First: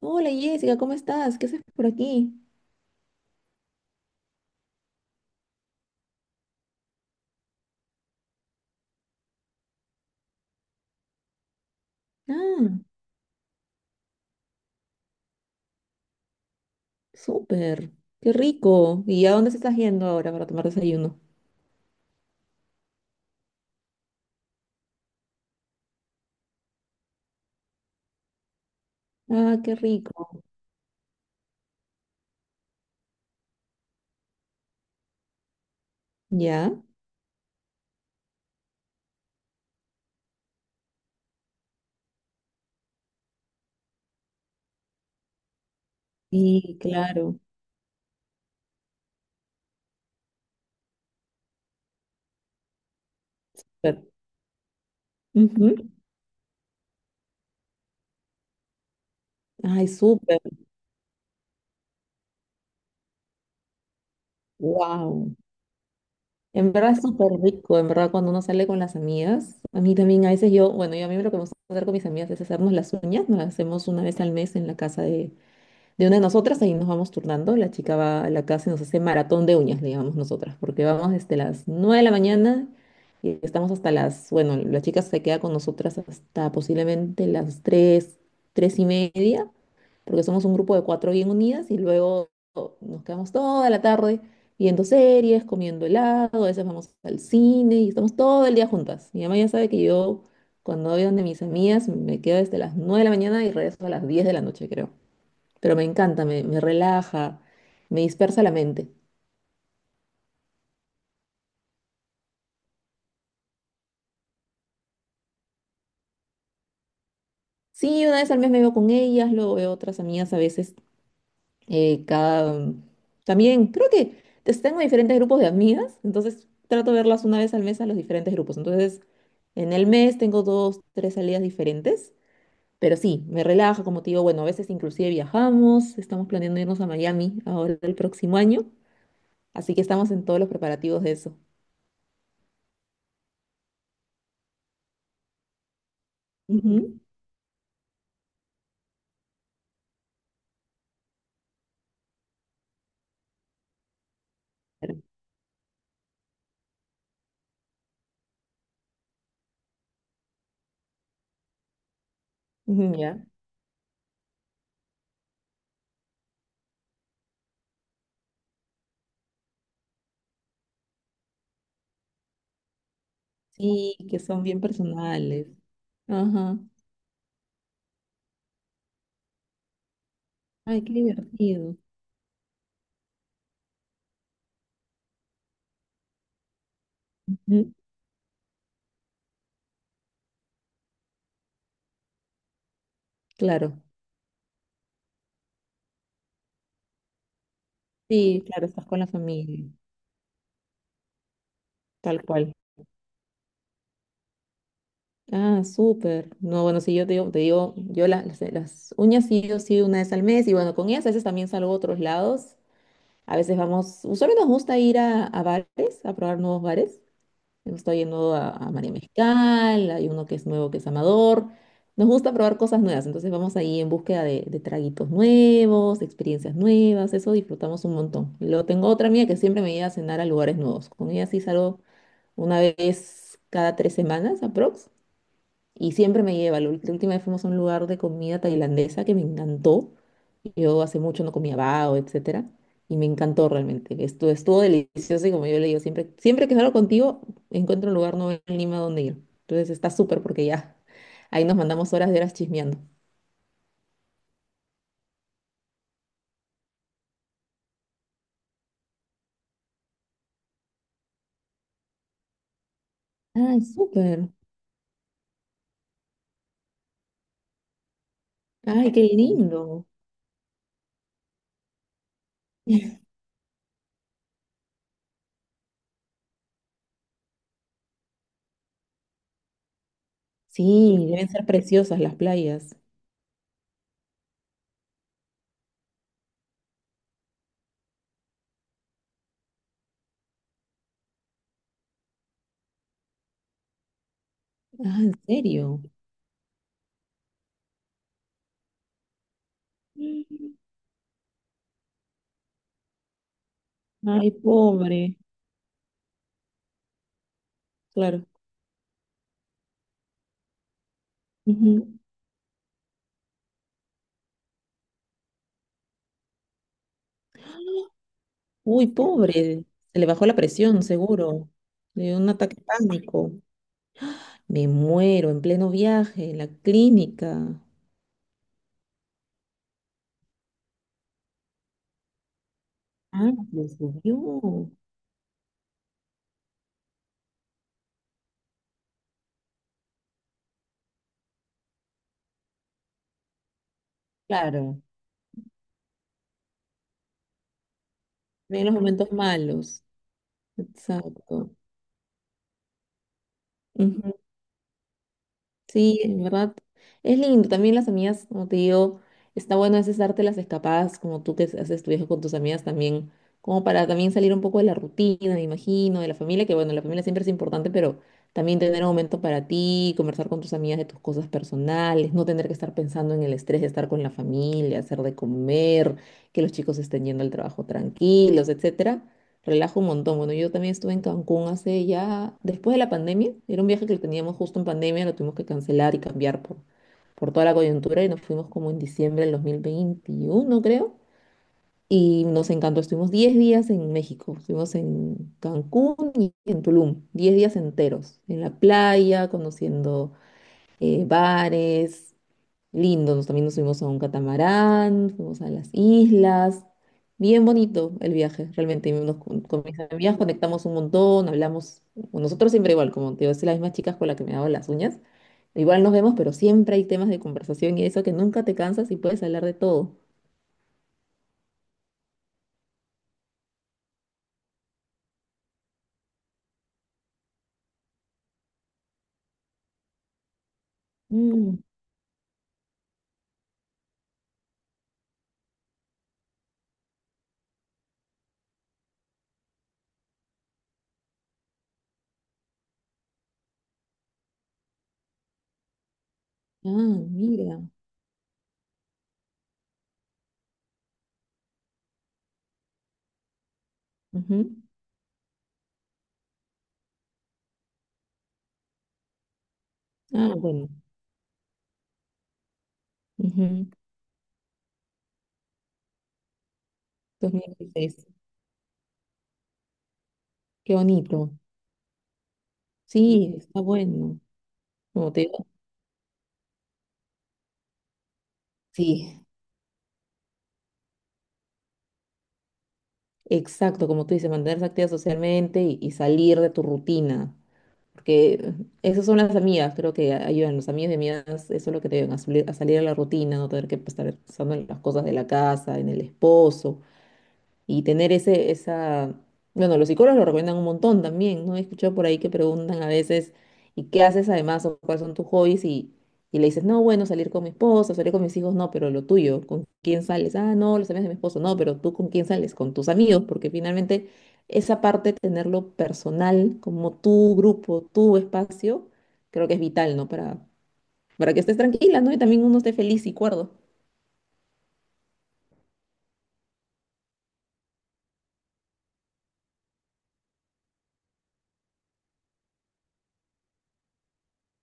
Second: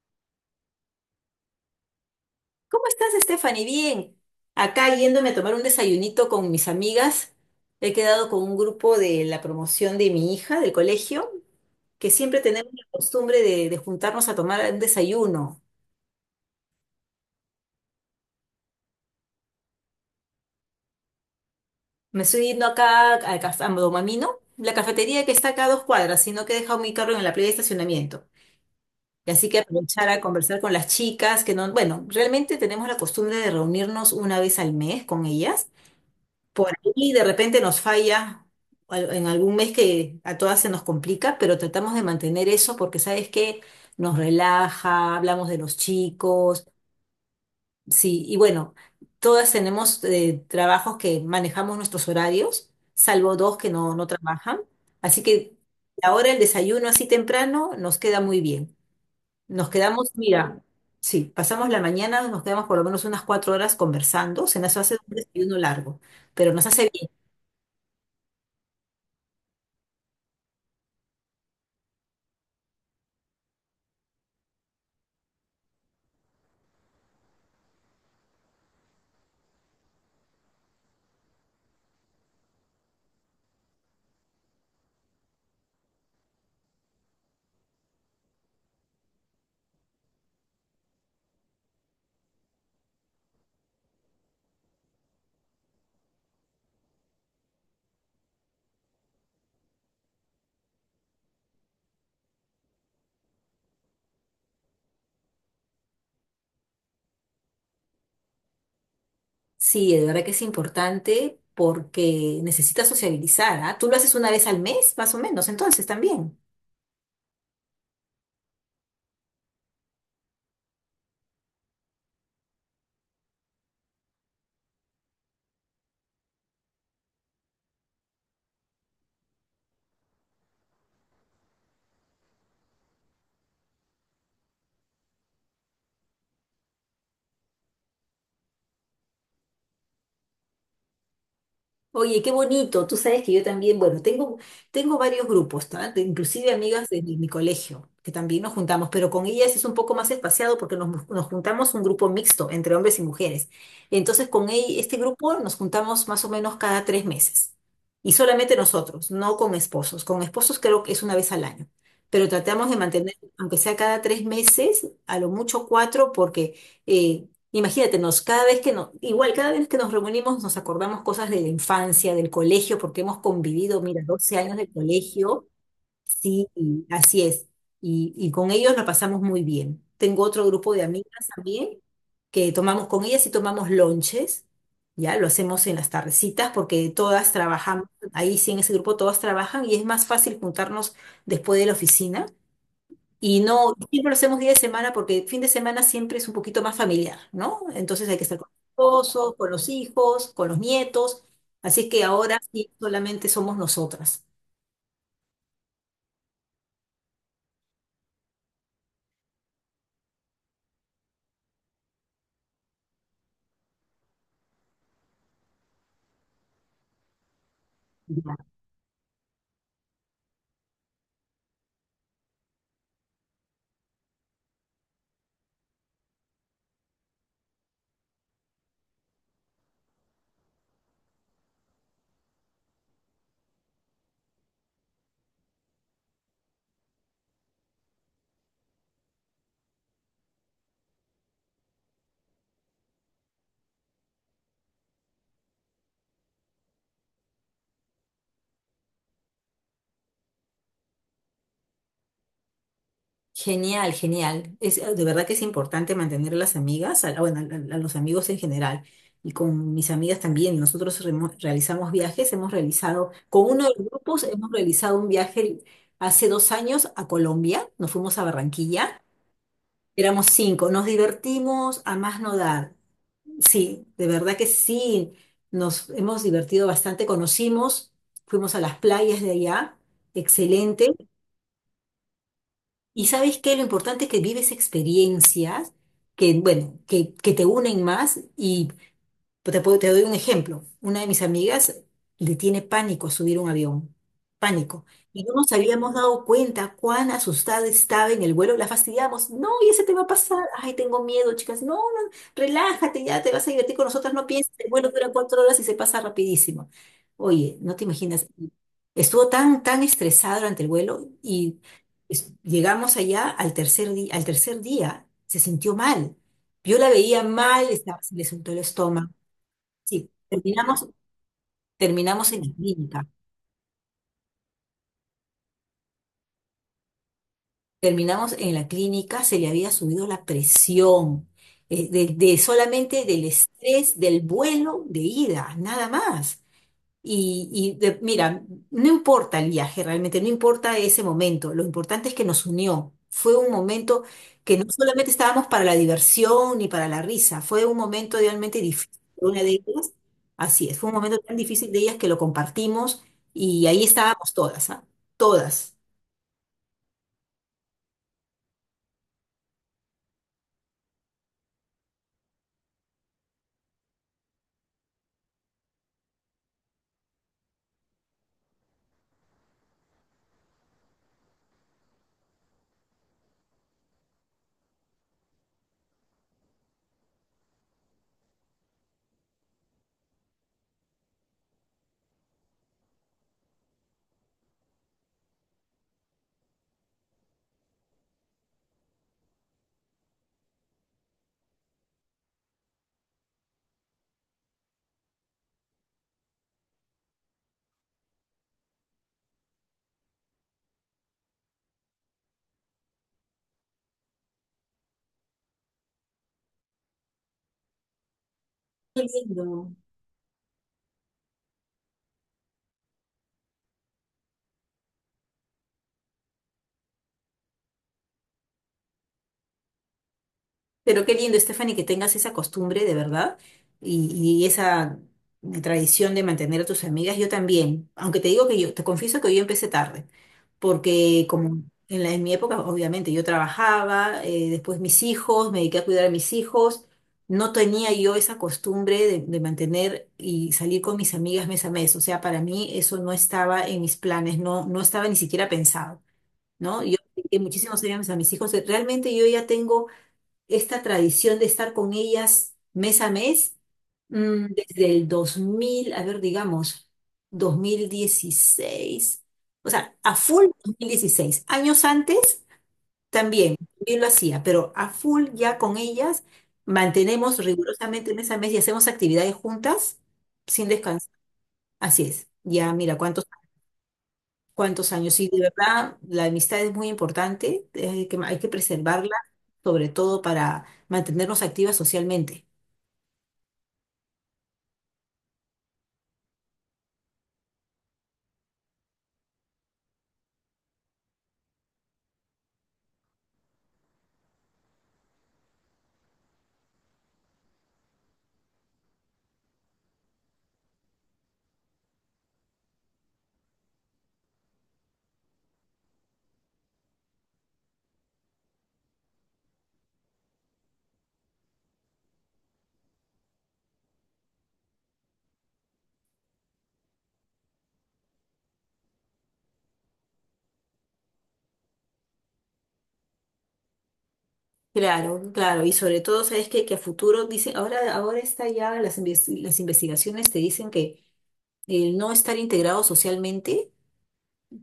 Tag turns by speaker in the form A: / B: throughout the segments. A: Hola Jessica, ¿cómo estás? ¿Qué haces por aquí?
B: ¿Cómo estás, Stephanie? Bien. Acá yéndome a tomar un desayunito con mis amigas. He quedado con un grupo de la promoción de mi hija del colegio, que siempre tenemos
A: Ah,
B: la costumbre de juntarnos a tomar un desayuno.
A: súper, qué rico. ¿Y a dónde se estás yendo ahora para tomar desayuno?
B: Me estoy yendo acá al café, a Domamino, la cafetería que está acá a dos cuadras, sino que he dejado mi carro en la playa de estacionamiento. Y así
A: Ah,
B: que
A: qué
B: aprovechar a
A: rico.
B: conversar con las chicas, que no, bueno, realmente tenemos la costumbre de reunirnos una vez al mes con ellas. Por
A: ¿Ya?
B: ahí de repente nos falla en algún mes que a todas se nos complica, pero tratamos de mantener eso porque sabes que nos relaja, hablamos de los chicos,
A: Sí, claro.
B: sí, y bueno, todas tenemos trabajos que manejamos nuestros horarios, salvo dos que no,
A: Súper.
B: no trabajan, así que
A: Ujú.
B: ahora el desayuno así temprano nos queda muy bien. Nos
A: Ay,
B: quedamos,
A: súper.
B: mira, sí, pasamos la mañana, nos quedamos por lo menos unas 4 horas conversando, se nos hace un
A: Wow.
B: desayuno largo, pero nos
A: En
B: hace
A: verdad es
B: bien.
A: súper rico, en verdad cuando uno sale con las amigas, a mí también a veces yo, bueno, yo a mí lo que me gusta hacer con mis amigas es hacernos las uñas, nos las hacemos una vez al mes en la casa de una de nosotras, ahí nos vamos turnando, la chica va a la casa y nos hace maratón de uñas, le llamamos nosotras, porque vamos desde las 9 de la mañana y estamos hasta las, bueno, la chica se queda con nosotras hasta posiblemente las tres, 3 y media, porque somos un grupo de cuatro bien unidas y luego nos quedamos toda la tarde viendo series, comiendo helado, a veces vamos al cine y estamos todo el día juntas. Mi mamá ya sabe que yo. Cuando voy donde mis amigas, me quedo desde las 9 de la mañana y regreso a las 10 de la noche, creo, pero me encanta, me relaja, me dispersa la mente.
B: Sí, de verdad que es importante porque necesitas sociabilizar, ¿ah? Tú lo haces una vez al mes, más o menos, entonces también.
A: Sí, una vez al mes me veo con ellas, luego veo otras amigas a veces, cada. También creo que pues, tengo diferentes grupos de amigas, entonces trato de verlas una vez al mes a los diferentes grupos. Entonces, en el mes tengo dos, tres salidas diferentes, pero sí, me relaja, como te digo, bueno, a veces inclusive viajamos, estamos planeando irnos a Miami ahora el próximo año, así que estamos en todos los preparativos de eso.
B: Oye, qué bonito. Tú sabes que yo también, bueno, tengo varios grupos, ¿tá? Inclusive amigas
A: Ujú.
B: de mi colegio, que también nos juntamos, pero con ellas es un poco más espaciado porque nos juntamos un grupo mixto entre hombres y mujeres. Entonces, con este
A: Pero,
B: grupo nos juntamos más o menos cada 3 meses. Y solamente nosotros, no con esposos. Con esposos creo que es una vez al año. Pero tratamos de
A: ujú,
B: mantener,
A: ya.
B: aunque sea cada 3 meses, a lo mucho cuatro, porque... eh, Imagínate, nos, cada vez que nos, igual cada vez que nos reunimos nos acordamos cosas de la infancia, del colegio, porque hemos convivido,
A: Sí,
B: mira,
A: que
B: 12
A: son
B: años
A: bien
B: de colegio,
A: personales.
B: sí,
A: Ajá.
B: y así es. Y con ellos la pasamos muy bien. Tengo otro grupo de
A: Ay, qué
B: amigas
A: divertido.
B: también, que tomamos con ellas y tomamos lonches, ya lo hacemos en las tardecitas, porque todas
A: Ujú,
B: trabajamos, ahí sí en ese grupo todas trabajan y es más fácil juntarnos después de la oficina y no,
A: claro.
B: siempre lo hacemos día de semana porque el fin de semana siempre es un poquito más familiar, ¿no? Entonces hay que estar
A: Sí,
B: con los
A: claro, estás con la
B: esposos, con
A: familia.
B: los hijos, con los nietos. Así es que
A: Tal
B: ahora
A: cual.
B: sí solamente somos nosotras.
A: Ah, súper. No, bueno, sí, yo te digo, yo las uñas sí, yo sí una vez al mes y bueno, con ellas a veces también salgo a otros lados. A veces vamos, usualmente nos gusta ir a bares, a probar nuevos bares. Hemos estado yendo
B: Ya.
A: a María Mezcal, hay uno que es nuevo que es Amador. Nos gusta probar cosas nuevas, entonces vamos ahí en búsqueda de traguitos nuevos, de experiencias nuevas, eso disfrutamos un montón. Luego tengo otra amiga que siempre me lleva a cenar a lugares nuevos. Con ella sí salgo una vez cada 3 semanas, aprox. Y siempre me lleva. La última vez fuimos a un lugar de comida tailandesa que me encantó. Yo hace mucho no comía bao, etcétera. Y me encantó realmente. Estuvo delicioso y como yo le digo, siempre, siempre que salgo contigo, encuentro un lugar nuevo en Lima donde ir. Entonces está súper porque ya ahí nos mandamos horas de horas chismeando.
B: Genial, genial. Es, de verdad que es importante mantener a las amigas, a, bueno, a los amigos en general. Y con mis amigas también. Nosotros realizamos viajes, hemos realizado, con
A: Ay,
B: uno de los grupos
A: súper.
B: hemos realizado un viaje hace 2 años a Colombia. Nos fuimos a
A: Ay, qué
B: Barranquilla.
A: lindo.
B: Éramos cinco, nos divertimos a más no dar. Sí, de verdad que sí, nos hemos divertido bastante, conocimos, fuimos a las playas de allá, excelente.
A: Sí, deben ser preciosas las playas.
B: Y sabes qué, lo importante es que vives experiencias que, bueno, que te unen más y pues te doy un ejemplo. Una de mis amigas le tiene pánico subir un avión. Pánico.
A: Ah, ¿en
B: Y no nos
A: serio?
B: habíamos dado cuenta cuán asustada estaba en el vuelo. La fastidiamos. No, y ese te va a pasar.
A: Mm.
B: Ay, tengo miedo, chicas. No, no, relájate, ya te vas a divertir con nosotras. No
A: Ay,
B: pienses, el vuelo dura
A: pobre.
B: 4 horas y se pasa rapidísimo. Oye, no te
A: Claro.
B: imaginas. Estuvo tan, tan estresada durante el vuelo y llegamos allá al tercer día se sintió mal. Yo la veía mal, estaba- se le soltó el
A: Uy,
B: estómago.
A: pobre, se le
B: Sí,
A: bajó la presión,
B: terminamos,
A: seguro. Le dio un
B: terminamos en la
A: ataque de
B: clínica.
A: pánico. Me muero en pleno viaje, en la clínica.
B: Terminamos en la clínica, se le había subido la presión, de solamente del
A: Ah, le
B: estrés del
A: subió.
B: vuelo de ida, nada más. Y mira, no importa el viaje realmente, no importa ese momento, lo importante es que nos unió. Fue un momento que no
A: Claro,
B: solamente estábamos para la diversión ni para la risa, fue un momento realmente
A: en los
B: difícil
A: momentos
B: de una de
A: malos.
B: ellas. Así es, fue un momento tan
A: Exacto.
B: difícil de ellas que lo compartimos y ahí
A: Ujú.
B: estábamos todas, ¿ah? Todas.
A: Sí, en verdad es lindo. También las amigas, como te digo, está bueno a veces darte las escapadas, como tú que haces tu viaje con tus amigas también, como para también salir un poco de la rutina, me imagino, de la familia, que bueno, la familia siempre es importante, pero también tener un momento para ti, conversar con tus amigas de tus cosas personales, no tener que estar pensando en el estrés de estar con la familia, hacer de comer, que los chicos estén yendo al trabajo tranquilos, etcétera, relajo un montón. Bueno, yo también estuve en Cancún hace ya, después de la pandemia, era un viaje que teníamos justo en pandemia, lo tuvimos que cancelar y cambiar por toda la coyuntura y nos fuimos como en diciembre del 2021, creo. Y nos encantó, estuvimos 10 días en México, estuvimos en Cancún y en Tulum, 10 días enteros, en la playa, conociendo bares. Lindo, nos, también nos subimos a un catamarán, fuimos a las islas. Bien bonito el viaje, realmente.
B: Qué
A: Nos, con
B: lindo.
A: mis amigas conectamos un montón, hablamos. Con nosotros siempre igual, como te digo, es las mismas chicas con las que me hago las uñas. Igual nos vemos, pero siempre hay temas de conversación y eso que nunca te cansas y puedes hablar de todo.
B: Pero qué lindo, Stephanie, que tengas esa costumbre de verdad y, y esa tradición de mantener a tus amigas. Yo también, aunque te digo que yo, te confieso que yo empecé tarde, porque
A: Mm,
B: como en la, en mi época, obviamente, yo trabajaba, después mis hijos, me dediqué a cuidar a mis hijos, no tenía yo esa costumbre de mantener y salir con mis amigas mes a mes. O sea, para mí eso no estaba en mis planes, no, no estaba ni siquiera pensado, ¿no? Yo
A: ah,
B: dediqué
A: mira.
B: muchísimos años a mis hijos, realmente yo ya tengo esta tradición de estar con ellas mes a mes,
A: Ujú.
B: desde el 2000 a ver, digamos, 2016, o sea, a
A: Ah,
B: full
A: bueno.
B: 2016. Años antes también,
A: Ujú.
B: también lo hacía, pero a full ya con ellas mantenemos
A: 2016.
B: rigurosamente mes a mes y hacemos actividades juntas sin
A: Qué
B: descansar.
A: bonito.
B: Así es. Ya, mira, cuántos,
A: Sí, está bueno.
B: cuántos
A: Como
B: años.
A: te
B: Y de
A: digo.
B: verdad, la amistad es muy importante, que hay que preservarla,
A: Sí,
B: sobre todo para mantenernos activas socialmente.
A: exacto, como tú dices, mantenerse activa socialmente y salir de tu rutina. Porque esas son las amigas, creo que ayudan. Los amigos y amigas, eso es lo que te ayudan a salir de la rutina, no tener que estar pensando en las cosas de la casa, en el esposo y tener ese, esa, bueno, los psicólogos lo recomiendan un montón también, ¿no? He escuchado por ahí que preguntan a veces, ¿y qué haces además o cuáles son tus hobbies? Y le dices, no, bueno, salir con mi esposo, salir con mis hijos, no, pero lo tuyo, ¿con quién sales? Ah, no, los amigos de mi esposo, no, pero tú con quién sales, con tus amigos, porque finalmente esa parte, tenerlo personal, como tu grupo, tu espacio, creo que es vital, ¿no? Para que estés tranquila, ¿no? Y también uno esté feliz y cuerdo.
B: Claro, claro, y sobre todo, ¿sabes qué? Que a futuro dicen, ahora está ya, las investigaciones te dicen que el no estar integrado socialmente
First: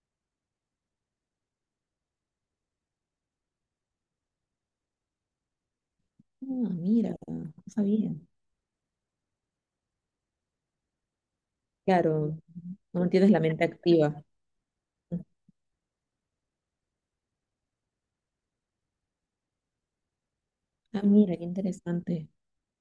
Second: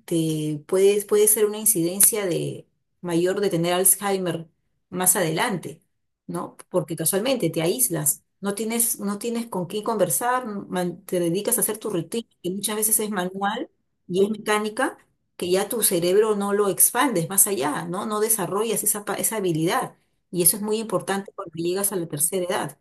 B: te puede, puede ser una incidencia de mayor de tener Alzheimer más adelante, ¿no?
A: Ah,
B: Porque
A: mira,
B: casualmente
A: no
B: te
A: sabía.
B: aíslas, no tienes, no tienes con quién conversar, te dedicas a hacer tu rutina,
A: Claro,
B: que muchas veces
A: no
B: es
A: tienes la mente
B: manual
A: activa.
B: y es mecánica, que ya tu cerebro no lo expandes más allá, ¿no? No desarrollas esa, esa habilidad. Y eso es muy
A: Ah,
B: importante
A: mira, qué
B: cuando llegas a la
A: interesante.
B: tercera edad,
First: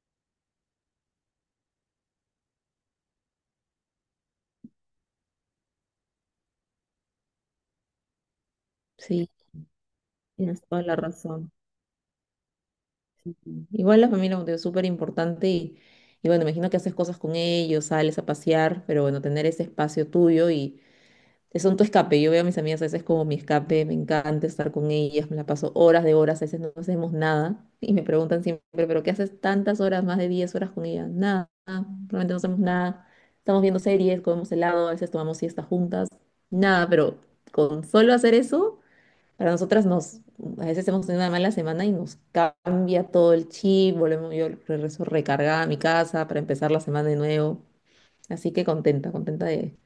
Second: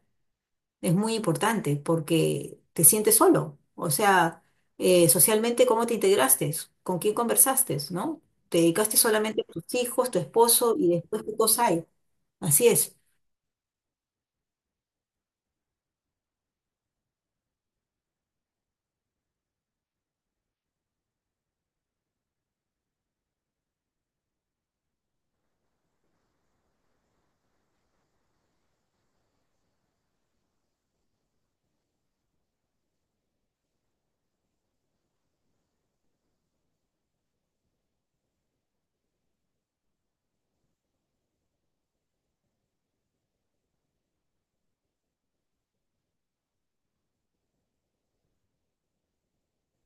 B: es muy importante porque te sientes solo. O sea, socialmente, ¿cómo te integraste? ¿Con quién conversaste? ¿No? ¿Te dedicaste
A: Sí,
B: solamente a tus hijos, tu
A: tienes
B: esposo
A: toda
B: y
A: la
B: después qué
A: razón.
B: cosa hay? Así es.
A: Sí, sí. Igual la familia, como te digo, es súper importante y bueno, imagino que haces cosas con ellos, sales a pasear, pero bueno, tener ese espacio tuyo y son tu escape. Yo veo a mis amigas a veces como mi escape, me encanta estar con ellas, me la paso horas de horas, a veces no hacemos nada y me preguntan siempre, ¿pero qué haces tantas horas, más de 10 horas con ellas? Nada, realmente no hacemos nada. Estamos viendo series, comemos helado, a veces tomamos siestas juntas, nada, pero con solo hacer eso, para nosotras nos, a veces hemos tenido una mala semana y nos cambia todo el chip, volvemos, yo regreso recargada a mi casa para empezar la semana de nuevo. Así que contenta, contenta de,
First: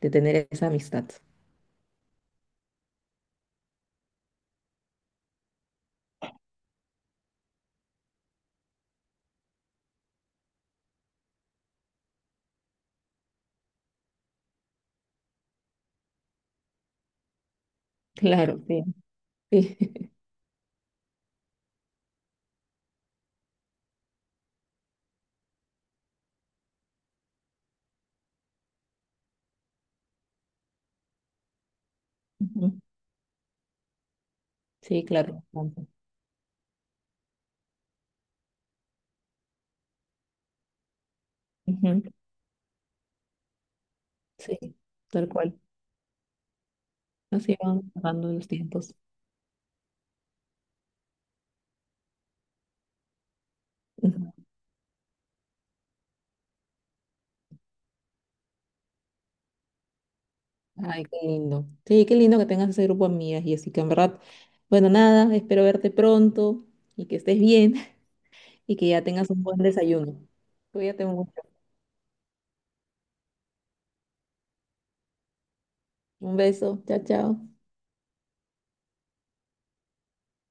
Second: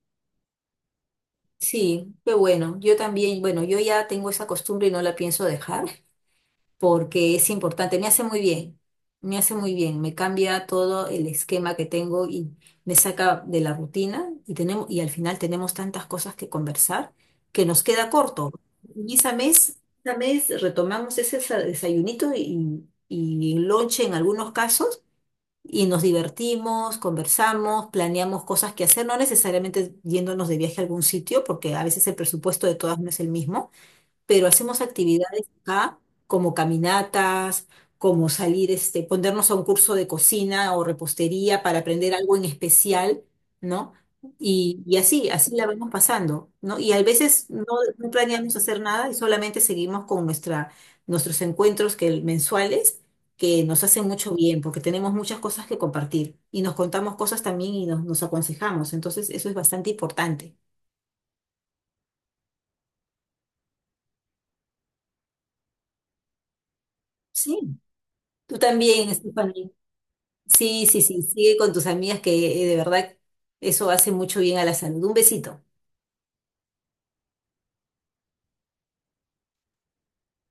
A: de tener esa amistad.
B: Sí, qué bueno. Yo también, bueno, yo ya tengo esa costumbre y no la pienso dejar. Porque es importante, me hace muy bien, me hace muy bien, me cambia todo el esquema que tengo y me saca de la rutina y tenemos, y al final tenemos tantas cosas que conversar que nos queda corto.
A: Claro, sí,
B: Y
A: sí.
B: esa mes retomamos ese desayunito y lonche en algunos casos y nos divertimos, conversamos, planeamos cosas que hacer, no necesariamente yéndonos de viaje a algún sitio, porque a veces el presupuesto de
A: Ujú.
B: todas no es el mismo, pero hacemos
A: Sí, claro,
B: actividades
A: bastante.
B: acá como caminatas, como salir, este, ponernos a un curso de cocina o repostería para
A: Ujú.
B: aprender algo en especial, ¿no?
A: Sí,
B: Y
A: tal
B: así
A: cual.
B: la vamos pasando, ¿no? Y a veces
A: Así
B: no,
A: van
B: no
A: pasando los
B: planeamos hacer
A: tiempos.
B: nada y solamente seguimos con nuestra, nuestros encuentros que, mensuales que nos hacen
A: Ujú.
B: mucho bien porque tenemos muchas cosas que compartir y nos contamos cosas también y nos aconsejamos. Entonces, eso es bastante importante.
A: Ay, qué lindo. Sí, qué lindo que tengas ese grupo de amigas, y así que en verdad, bueno, nada, espero verte pronto y que estés
B: Sí,
A: bien
B: tú
A: y que ya
B: también,
A: tengas un
B: Estefan.
A: buen desayuno.
B: Sí, sí,
A: Cuídate
B: sí,
A: mucho.
B: sigue con tus amigas que de verdad eso hace mucho bien a la salud. Un besito.
A: Un beso. Chao, chao.